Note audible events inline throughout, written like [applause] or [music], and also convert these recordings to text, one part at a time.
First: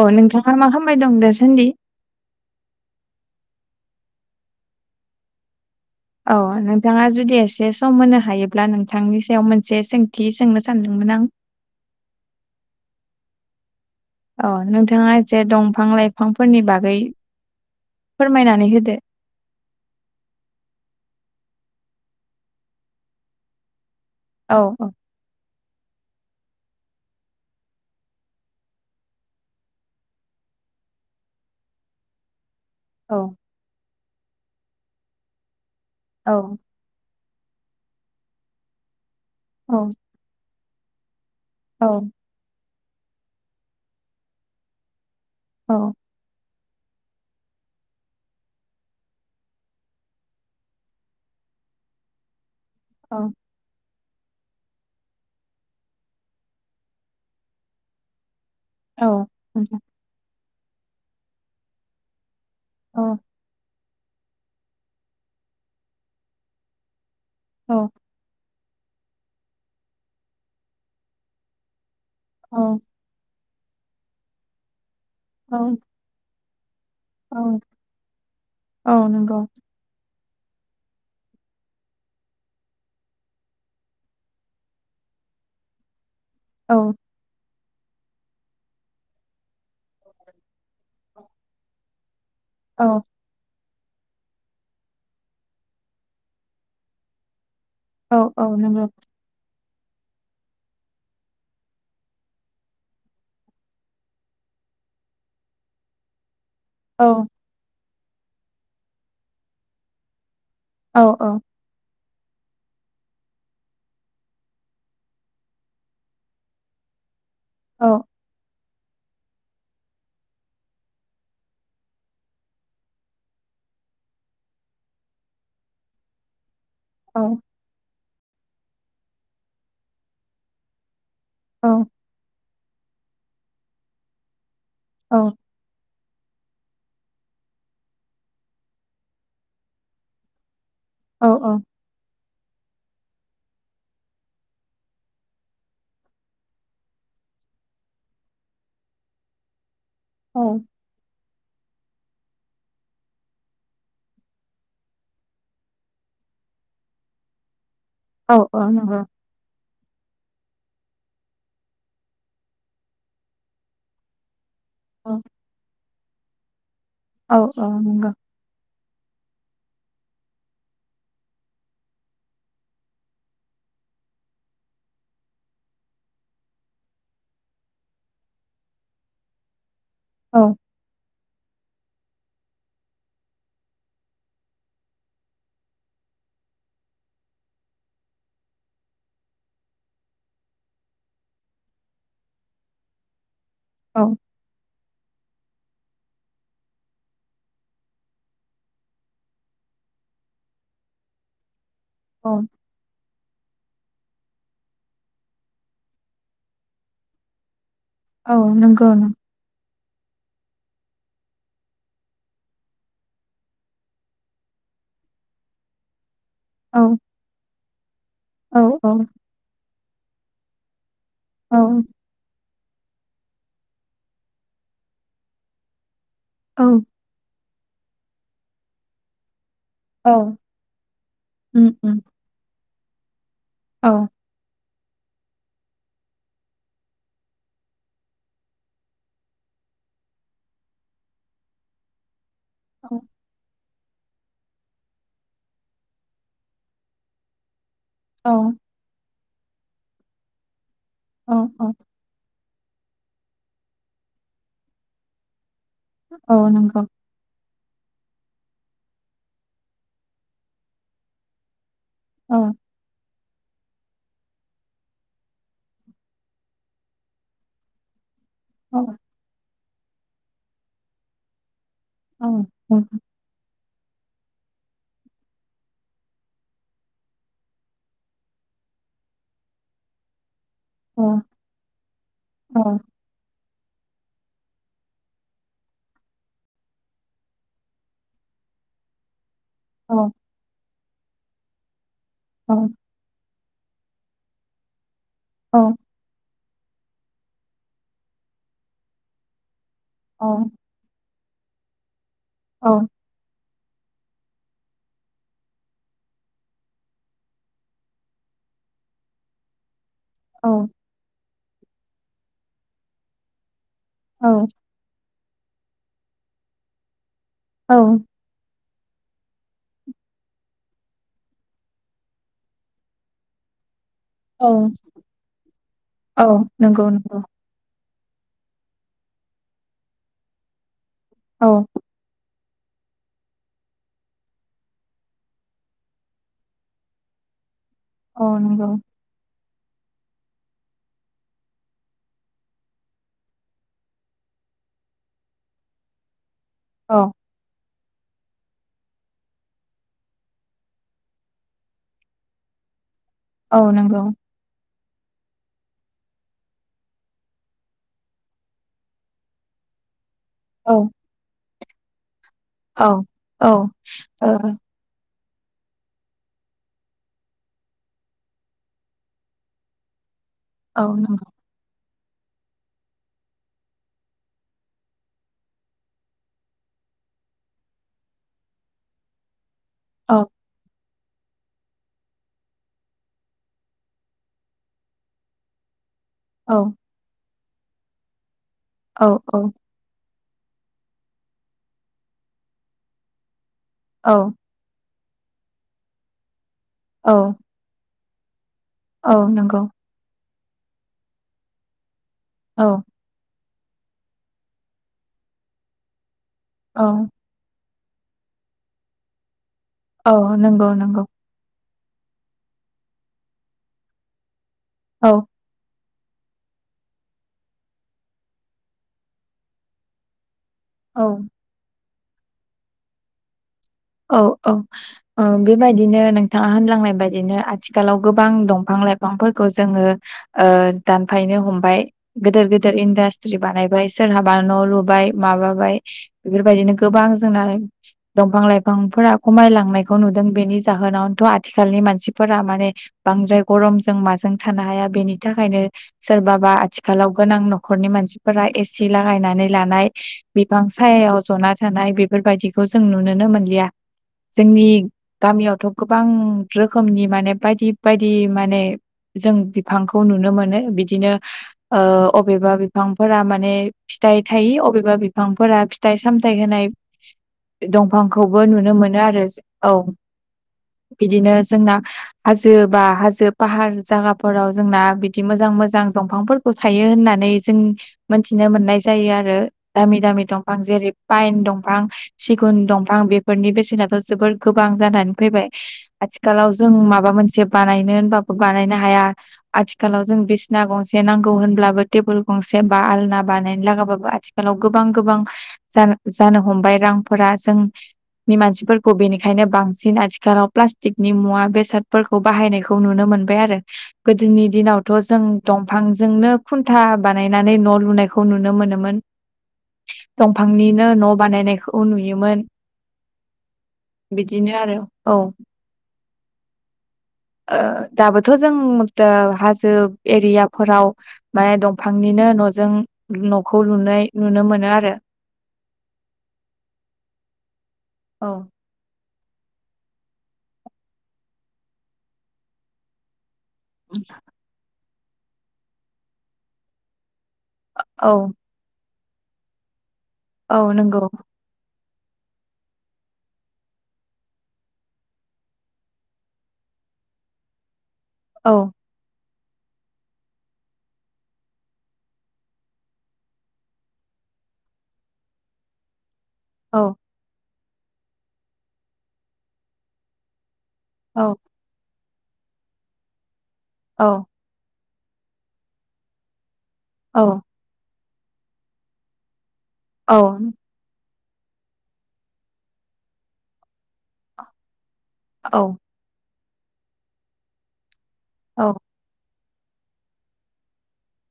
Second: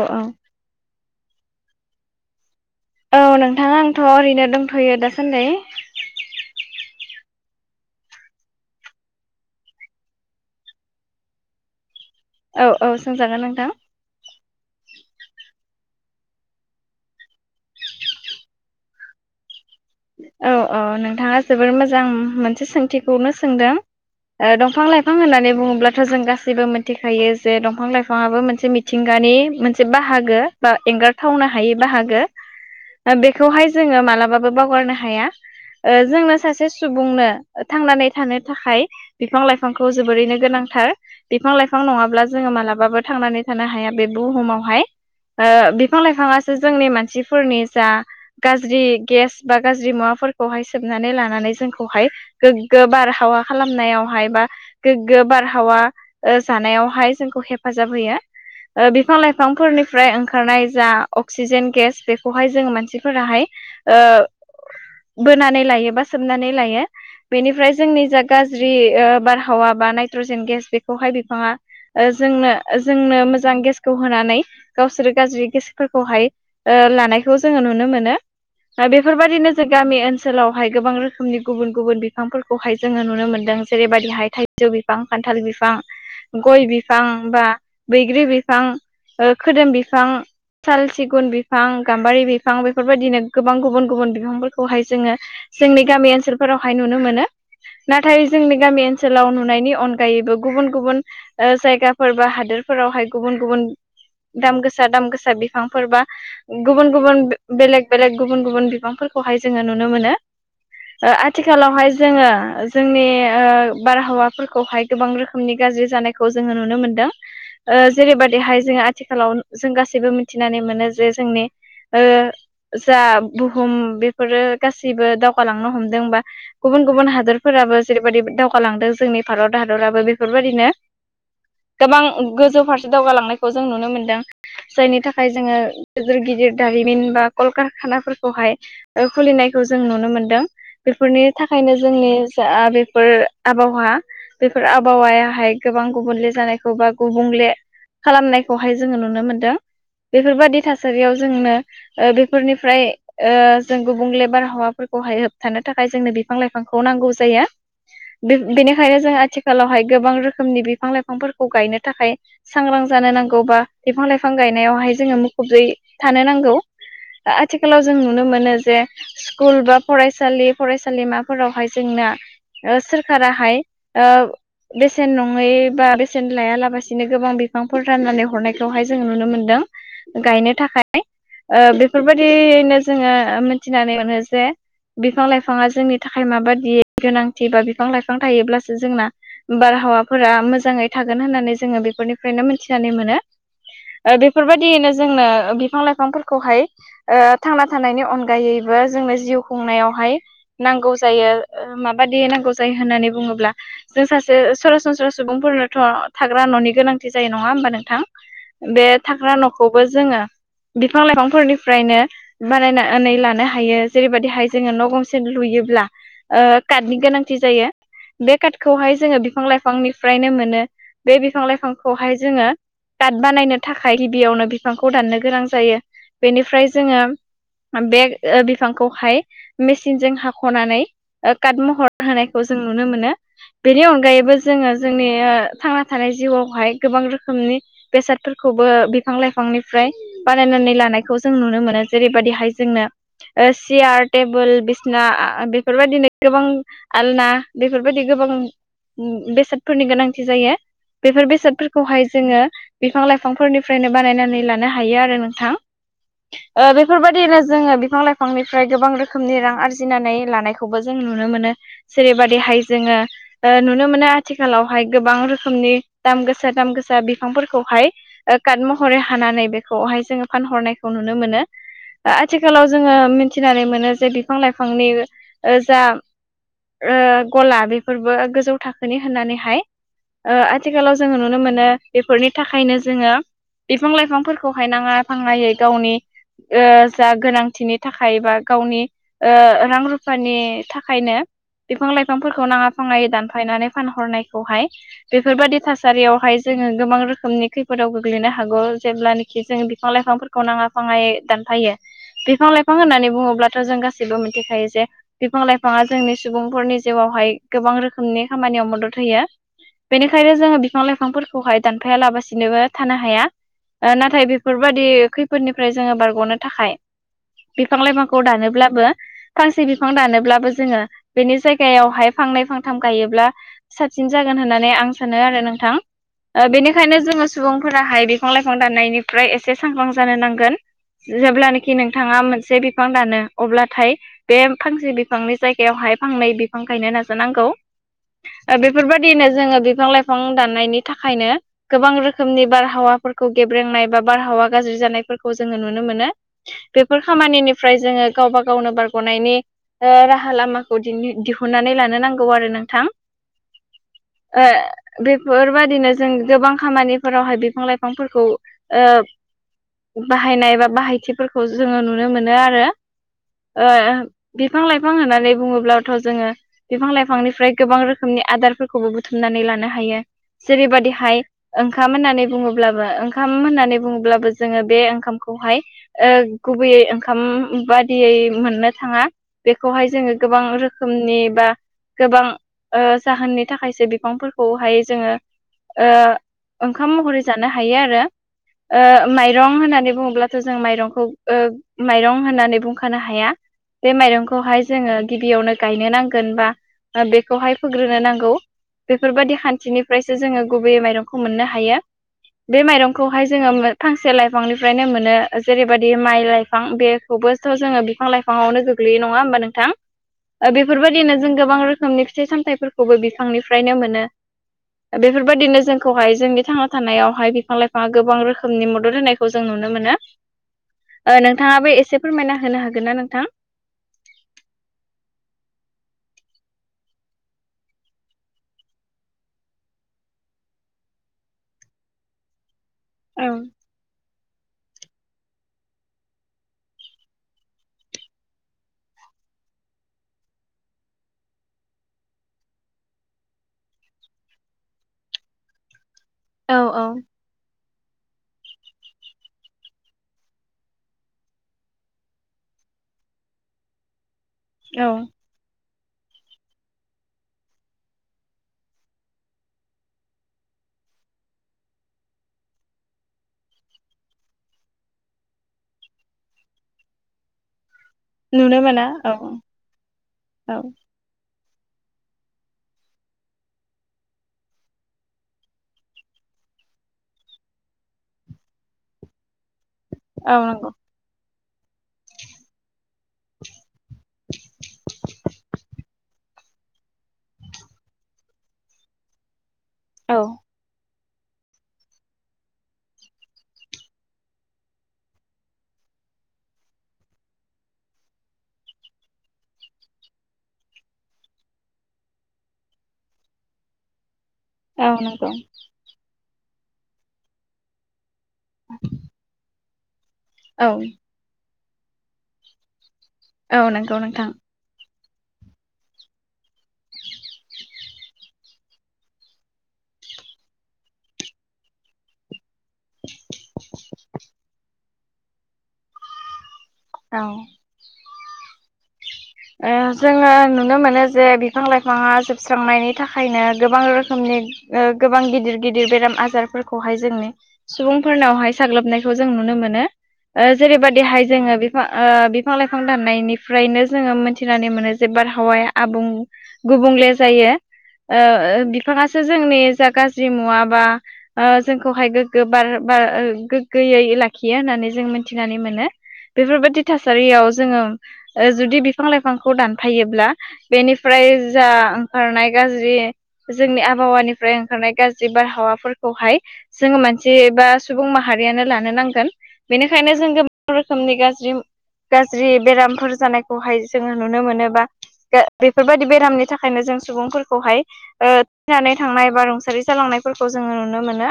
औ नोंथाङा मा खालामबाय दं दासान्दि औ नोंथां आंथ' ओरैनो दंथ'यो दासान्दि औ नोंथाङा जुदि एसे सम होनो हायोब्ला नोंथांनि सायाव मोनसे सोंथि सोंनो सानदोंमोन आं औ औ सोंजागोन नोंथां अ नोंथाङा एसे दंफां लाइफांफोरनि बागै फोरमायनानै होदो औ औ नोंथाङा जोबोर मोजां मोनसे सोंथिखौनो सोंदों औ दंफां लाइ दंफां होननानै बुङोब्लाथ' जों गासैबो मिथिखायो जे दंफां लाइफाङाबो मोनसे मिथिंगानि मोनसे बाहागो। बा एंगारथावनो हायै बाहागो। औ बेखौहाय जोङो मालाबाबो बावगारनो हाया औ जोंनो सासे सुबुंनो थांनानै थानो थाखाय बिफां औ लाइफांखौ जोबोरैनो गोनांथार। बिफां लाइफां औ नङाब्ला जोङो मालाबाबो थांनानै थानो हाया बे बुहुमावहाय। बिफां लाइफाङासो जोंनि मानसिफोरनि जा गाज्रि गेस बा गाज्रि मुवाफोरखौहाय सोबनानै लानानै जोंखौहाय गोग्गो औ बारहावा खालामनायावहाय बा गोग्गो बारहावा जानायावहाय जोंखौ हेफाजाब होयो। औ बिफां नोंथां। लाइफांफोरनिफ्राय ओंखारनाय जा अक्सिजेन गेस बे खौहाय जोङो औ मानसिफोराहाय बोनानै लायो बा सोमनानै लायो बेनिफ्राय औ जोंनि गाज्रि बारहावा बा नाइट्रजेन गेस बेखौहाय बिफाङा जोंनो औ जोंनो मोजां गेसखौ होनानै गावसोर गाज्रि औ गेसफोरखौहाय लानाय औ खौ जोङो नुनो मोनो दा औ बे नंगौ ज गामि ओनसोलावहाय गोबां रोखोमनि गुबुन गुबुन बिफांफोरखौहाय जोङो नुनो मोनदों जेरैबायदिहाय थाइ जौ बिफां खान्थाल बिफां गय औ बिफां बा बैग्रि बिफां खोदोम बिफां साल सिगुन बिफां गाम्बारि बिफां औ बेफोरबायदिनो गोबां गुबुन गुबुन बिफांफोरखौहाय जोङो जोंनि गामि ओनसोलफोरावहाय नुनो मोनो। औ नाथाय औ जोंनि गामि नंगौ ओनसोलाव नुनायनि अनगा अनगायैबो गुबुन गुबुन जायगाफोर बा हादोरफोरावहाय गुबुन गुबुन दाम गोसा दाम गोसा बिफांफोर बा गुबुन औ गुबुन बेलेग बेलेग गुबुन गुबुन बिबांफोरखौहाय जोङो नुनो मोनो। औ औ आथिखालावहाय जोङो जोंनि बारहावाफोरखौहाय गोबां रोखोमनि गाज्रि जानायखौ जोङो नुनो मोनदों। औ जेरैबायदिहाय जोङो आथिखालाव जों गासैबो मिथिनानै मोनो जे जोंनि जा हुम बेफोरो गासिबो दावगालांनो हमदोंबा गुबुन गुबुन औ हादरफोराबो जेरैबायदि दावगालांदों जोंनि भारत हादराबो बेफोरबायदिनो औ गोबां गोजौ फारसे दावगालांनायखौ जों नुनो मोनदों जायनि औ थाखाय जोङो गिदिर गिदिर दारिमिन बा कलकारखानाफोरखौहाय खुलिनायखौ जों नुनो मोनदों। बेफोरनि औ थाखायनो जोंनि जा बेफोर आबहावा बेफोर आबहावायाहाय गोबां गुबुनले जानायखौ बा गुबुंले खालामनायखौहाय जोङो नुनो मोनदों। बेफोरबादि थासारियाव जोंनो बेफोरनिफ्राय जों गुबुं लेबार हावाफोरखौहाय होबथानो थाखाय जोंनो बिफां लाइफांखौ नांगौ जायो। औ बेनिखायनो नंगौ जोंहा आथिखालावहाय गोबां रोखोमनि बिफां लाइफांफोरखौ गायनो थाखाय सांग्रां जानो नांगौबा बिफां लाइफां गायनायावहाय जोङो मुखुबै थानो नांगौ। औ औ। आथिखालाव जों नंगौ नुनो मोनो जे स्कुल बा फरायसालि फरायसालिमाफोरावहाय जोंना ओ सोरखाराहाय ओ बेसेन नङै बा बेसेन लायालाबसिनो गोबां बिफांफोर राननानै हरनाय खौहाय जोङो नुनो मोनदों औ गायनो थाखाय बेफोरबायदि बिनो जोङो मिथिनानै मोनो जे बिफां लाइफाङा जोंनि थाखाय माबायदि गोनांथि बा बिफां लाइफां थायोब्लासो जोंना बारहावाफोरा मोजाङै थागोन होननानै जोङो बेफोरनिफ्रायनो मिथिनानै मोनो। औ बेफोरबायदियैनो जोंनो बिफां लाइफांफोरखौहाय ओ थांना थानायनि अनगायैबो जोंनो जिउ खुंनायावहाय नांगौ जायो। मा बादि औ नांगौ जायो होन्नानै बुङोब्ला जों सासे सरासनस्रा सुबुंफोरनोथ' थाग्रा न'नि गोनांथि जायो नङा होमबा नोंथां औ बे नंगौ नों थाग्रा न'खौबो जोङो बिफां लाइफांफोरनि फ्रायनो बानायनानैै लानो हायो जेरैबायदिहाय जोङो न' गंसे लुयोब्ला काटनि औ गोनांथि जायो बे औ औ काटखौहाय जोङो बिफां लाइफांनिफ्रायनो मोनो बे बिफां औ लाइफांखौहाय जोङो दाद बानायनो थाखाय गिबियावनो बिफांखौ दाननो गोनां जायो औ बेनिफ्राय जोङो बे बिफांखौहाय मेसिनजों औ हाख'नानै काट उम महर उम होनायखौ जों नुनो मोनो बेनि औ अनगायैबो जों जोङो जोंनि थांना थानाय जिउआवहाय गोबां रोखोमनि बेसादफोरखौबो बिफां लाइफांनिफ्राय बानायनानै लानाय जों नुनो मोनो जेरैबायदिहाय जोंनो औ सियार टेबोल बिसना बेफोरबायदिनो गोबां आलना बेफोरबायदि गोबां औ बेसादफोरनि गोनांथि जायो बेफोर औ औ बेसादफोरखौहाय जोङो बिफां लाइफांफोरनिफ्रायनो बानायनानै लानो हायो आरो नोंथां औ ओ नंगौ बेफोरबायदि बिदिनो जोङो बिफां लाइफांनिफ्राय गोबां रोखोमनि रां आरजिनानै लानायखौबो जों नुनो मोनो औ जेरैबादिहाय जोङो ओ नुनो मोनो आथिखालावहाय गोबां रोखोमनि दाम गोसा दाम गोसा बिफांफोरखौहाय काट औ महरै हानानै बेखौहाय जोङो फानहरनायखौ नुनो मोनो औ आथिखालाव जोङो नंगौ मिथिनानै मोनो जे बिफां लाइफांनि जा ओ गला बेफोरबो गोजौ थाखोनि होननानैहाय औ आथिखालाव जोङो नु नो मोनो बेफोरनि औ थाखायनो जोङो बिफां लाइफांफोरखौहाय नाङा फाङायै गावनि जा गोनांथिनि थाखाय बा गावनि रां औ रुफानि थाखायनो बिफां लाइफांफोरखौ औ नाङा फाङायै दानफायनानै फानहरनायखौहाय बेफोरबायदि थासारि सारियावहाय जोङो गोबां रोखोमनि खैफोदाव गोग्लैनो हागौ जेब्लानाखि जोङो बिफां लाइफांफोरखौ नाङा फाङायै दानफायो बिफां औ लाइफां होननानै बुङोब्लाथ' जों गासैबो मिथिखायो जे बिफां लाइफाङा जोंनि सुबुंफोरनि जिउआवहाय गोबां रोखोमनि खामानियाव मदद होयो बेनिखायनो जोङो बिफां लाइफांफोरखौहाय दानफाया लाबासिनोबो थानो हाया ओ नाथाय बेफोरबायदि खैफोदनिफ्राय जोङो बारग'नो थाखाय औ बिफां लाइफांखौ दानोब्लाबो फांसे बिफां दानोब्लाबो जोङो बेनि जायगायावहाय फांनै फांथाम गायोब्ला साबसिन जागोन होननानै आं सानो आरो नोंथां नंगौ बेनिखायनो नंगौ जोङो सुबुंफोराहाय बिफां लाइफां दाननायनिफ्राय एसे सांग्रां जानो नांगोन औ जेब्लानेखि नोंथाङा मोनसे बिफां दानो अब्लाथाय बे फांसे बिफांनि जायगायावहाय फांनै बिफां गायनो नाजानांगौ औ नंगौ बेफोरबायदि बिदिनो जोङो बिफां लाइफां दाननायनि थाखायनो गोबां रोखोमनि बारहावाफोरखौ गेब्रेंनाय बा बारहावा गाज्रि जानायफोरखौ जोङो नुनो मोनो बेफोर औ खामानिनि फ्राय जोङो गावबा गावनो बारग'नायनि ओ राहा लामाखौ दिनि दिहुननानै लानो नांगौ आरो नोंथां औ नंगौ। ओ बेफोरबायदिनो जों गोबां खामानिफोराव हाय बिफां लाइफांफोरखौ ओ बाहायनाय बा औ बाहायथिफोरखौ जोङो नुनो मोनो आर रो औ औ ओ बिफां लाइफां होननानै बुङोब्लाथ' जोङो। बिफां लाइफांनिफ्राय गोबां रोखोमनि आदारफोरखौबो बुथुमनानै लानो हायो। जेरै बायदिहाय ओंखाम होननानै बुङोब्लाबो ओंखाम होननानै बुङोब्लाबो जोङो बे ओंखामखौहाय ओ गुबैयै ओंखाम बादियै मोननो थाङा बेखौहाय जोङो ओ गोबां रो खोमनि बा गोबां ओ जाहोननि थाखायसो बिफांफोरखौहाय जोङो ओ ओंखाम महरै जानो हायो आरो औ ओ माइरं नंगौ होननानै बुङोब्ला सो जों माइरंखौ ओ माइरं होननानै बुंखानो हाया बे औ माइरंखौ हाय जोङो गिबियावनो गायनो नांगोन बा औ बेखौ हाय फोग्रोनो नांगौ। औ बेफोरबायदि नंगौ खान्थिनिफ्रायसो जोङो गुबैयै माइरंखौ मोननो हायो बे औ माइरं खौहाय जोङो फांसे लाइफांनिफ्रायनो मोनो जेरैबायदि माइ लाइफां औ बेखौबो जोङो बिफां लाइफाङावनो गोग्लैयो नङा होमबा नोंथां औ ओ नंगौ नंगौ बेफोरबायदिनो जों गोबां रोखोमनि फि फिथाइ सामथाइफोरखौबो बिफांनिफ्रायनो मोनो औ बेफोरबायदिनो जों खौ हाय जोंनि थांना थानायाव हाय बिफां लाइफाङा गोबां रोखोमनि मदद होनायखौ जों नुनो मोनो। ओ नोंथाङाबो एसे फोरमायना होनो हागोन ना नोंथां? औ औ ओ बेबायदिनो नोंथाङा होनलांनाय बायदिनो आथिखालाव गोबां दंफां लाइफांफोरखौ जोङो ओ दानफायनो हमबाय गिदिर गिदिर औ इन्डास्ट्रि बानायबाय। सोरहाबा न' लुबाय माबाबाय बेफोरबायदिनो गोबां जोंना दंफां लाइ फांफोरा खमायलांनायखौ नुदों बेनि जाहोनावनोथ' आथिखालनि मानसिफोरा माने बांद्राय गरमजों माजों थानो हाया बेनि थाखायनो सोरबाबा औ औ आथिखालाव गोनां न'खरनि मानसिफोरा एसि लागायनानै लानाय। बिफां सायाव जना थानाय बेफोरबायदिखौ जों नुुनो मोनला गैया जोंनि औ गामियावथ' गोबां रोखोमनि माने बायदि बायदि माने जों बिफांखौ नुनो मोनो बिदिनो ओ अबेबा बिफांफोरा माने फिथाइ थायो अबेबा बिफांफोरा फि थाइ सामथाय होनाय दंफां खौबो नुनो मोना मोनो औ आरो जो औ औ बिदिनो जोंना हाजो बा हाजो फाहार जागाफोराव जोंना बिदि मोजां मोजां दंफांफोर थायो होननानै जों मिथिनो मोननाय जायो आरो दामि दामि औ दंफां नंगौ जेरै पाइन दंफां सिगुन दं फां बेफोरनि बेसेनाथ' जोबोर गोबां जानानै फैबाय। आथिखालाव जों माबा मोनसे बानायनो होनबाबो बानायनो हाया आथिखालाव औ जों बिस ना गंसे नांगौ होनब्लाबो टेबोल गंसे बा आलना बानायनो लागाबाबो आथिखालाव गोबां गोबां। जानो जानो हमबाय रांफोरा जों [inaudible] नि मानसिफोरखौ बेनिखायनो बांसिन आथिखालाव प्लास्टिकनि मुवा बेसादफोरखौ बाहायनायखौ खौ नुनो मोनबाय आरो गोदोनि औ दिनावथ' जों नंगौ दंफांजोंनो खुन्था बानायनानै न' लुनाय खौ नुनो मोनोमोन औ दंफांनिनो न' बानायनायखौ नुयोमोन। औ नों बिदिनो आरो औ ओ दाबोथ' जों हाजो एरियाफोराव माने दंफांनिनो न'जों न'खौ लुनाय नुनो मोनो आरो औ औ ओ जोङो नुनो मोनो जे बिफां -लाइफाङा जोबस्रांनायनि थाखायनो गोबां रोखोमनि ओ गोबां गिदिर- गिदिर बेराम आजारफोरखौहाय जोंनो औ सुबुंफोरनावहाय साग्लोबनायखौ जों नुनो मोनो ओ औ नंगौ जेरैबायदिहाय जोङो बे ओ बिफां - लाइफां दाननायनिफ्रायनो जोङो मिथिनानै मोनो जे बारहावाया आबुं गुबुंले जायो। ओ औ बिफाङासो जोंनि जा गाज्रि मुवा बा ओ जोंखौहाय गोग्गो बार बार गोग्गोयै लाखियो होननानै जों मिथिनानै मोनो औ बेफोरबायदि थासारियाव जोङो ओ जुदि बिफां लाइफांखौ दानफायोब्ला औ बेनिफ्राय जा ओंखारनाय गाज्रि जोंनि आबहावानिफ्राय ओंखारनाय गाज्रि बारहावाफोरखौहाय जोङो औ मोनसे बा सुबुं माहारियानो लानो नांगोन बेनिखायनो औ जोंङो गोबां‌ रोखोमनि गाजि गाज्रि बेरामफोर जानायखौहाय जोङो नुनो मोनोबा औ बेफोरबायदि बेरामनि थाखायनो जों सुबुंफोरखौहाय ओ औ थैनानै थांनाय बा रुंसारि जालांनाय फोरखौ जोङो नुनो मोनो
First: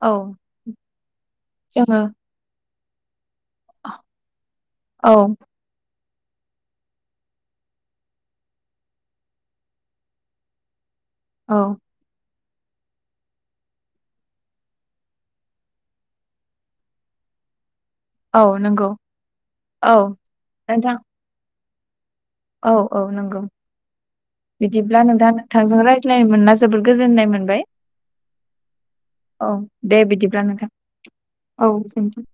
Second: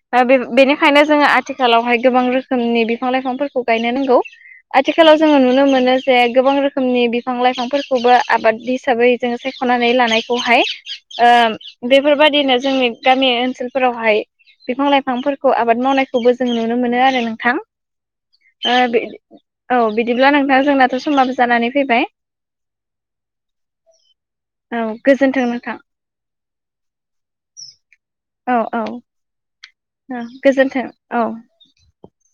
औ बेनिखायनो जोङो जोङो आथिखालावहाय गोबां रोखोम रोखोमनि बिफां - लाइफांफोरखौ गायनो नांगौ आथिखालाव औ जोङो नुनो मोनो जे गोबां रोखोमनि बिफां - लाइफांफोरखौबो आबाद हिसाबै जोङो सायख'नानै लानायखौहाय औ ओ बेफोरबायादिनो जोंनि गामि ओनसोलफोरावहाय बिफां- लाइफांफोरखौ आबाद मावनायखौबो जों नुनो मोनो आरो नोंथां। औ ओ नंगौ औ बिदिब्ला नोंथां। जोंनाथ' समबाबो जानानै फैबाय। औ - औ नंगौ। औ बिदिब्ला नोंथा गोजोन्थों नोंथां नोंथांजों रायज्लायनो मोनला जोबोद गोजोननाय मोनबाय। औ - औ। औ दे बिदिब्ला नोंथां औ सेमथु।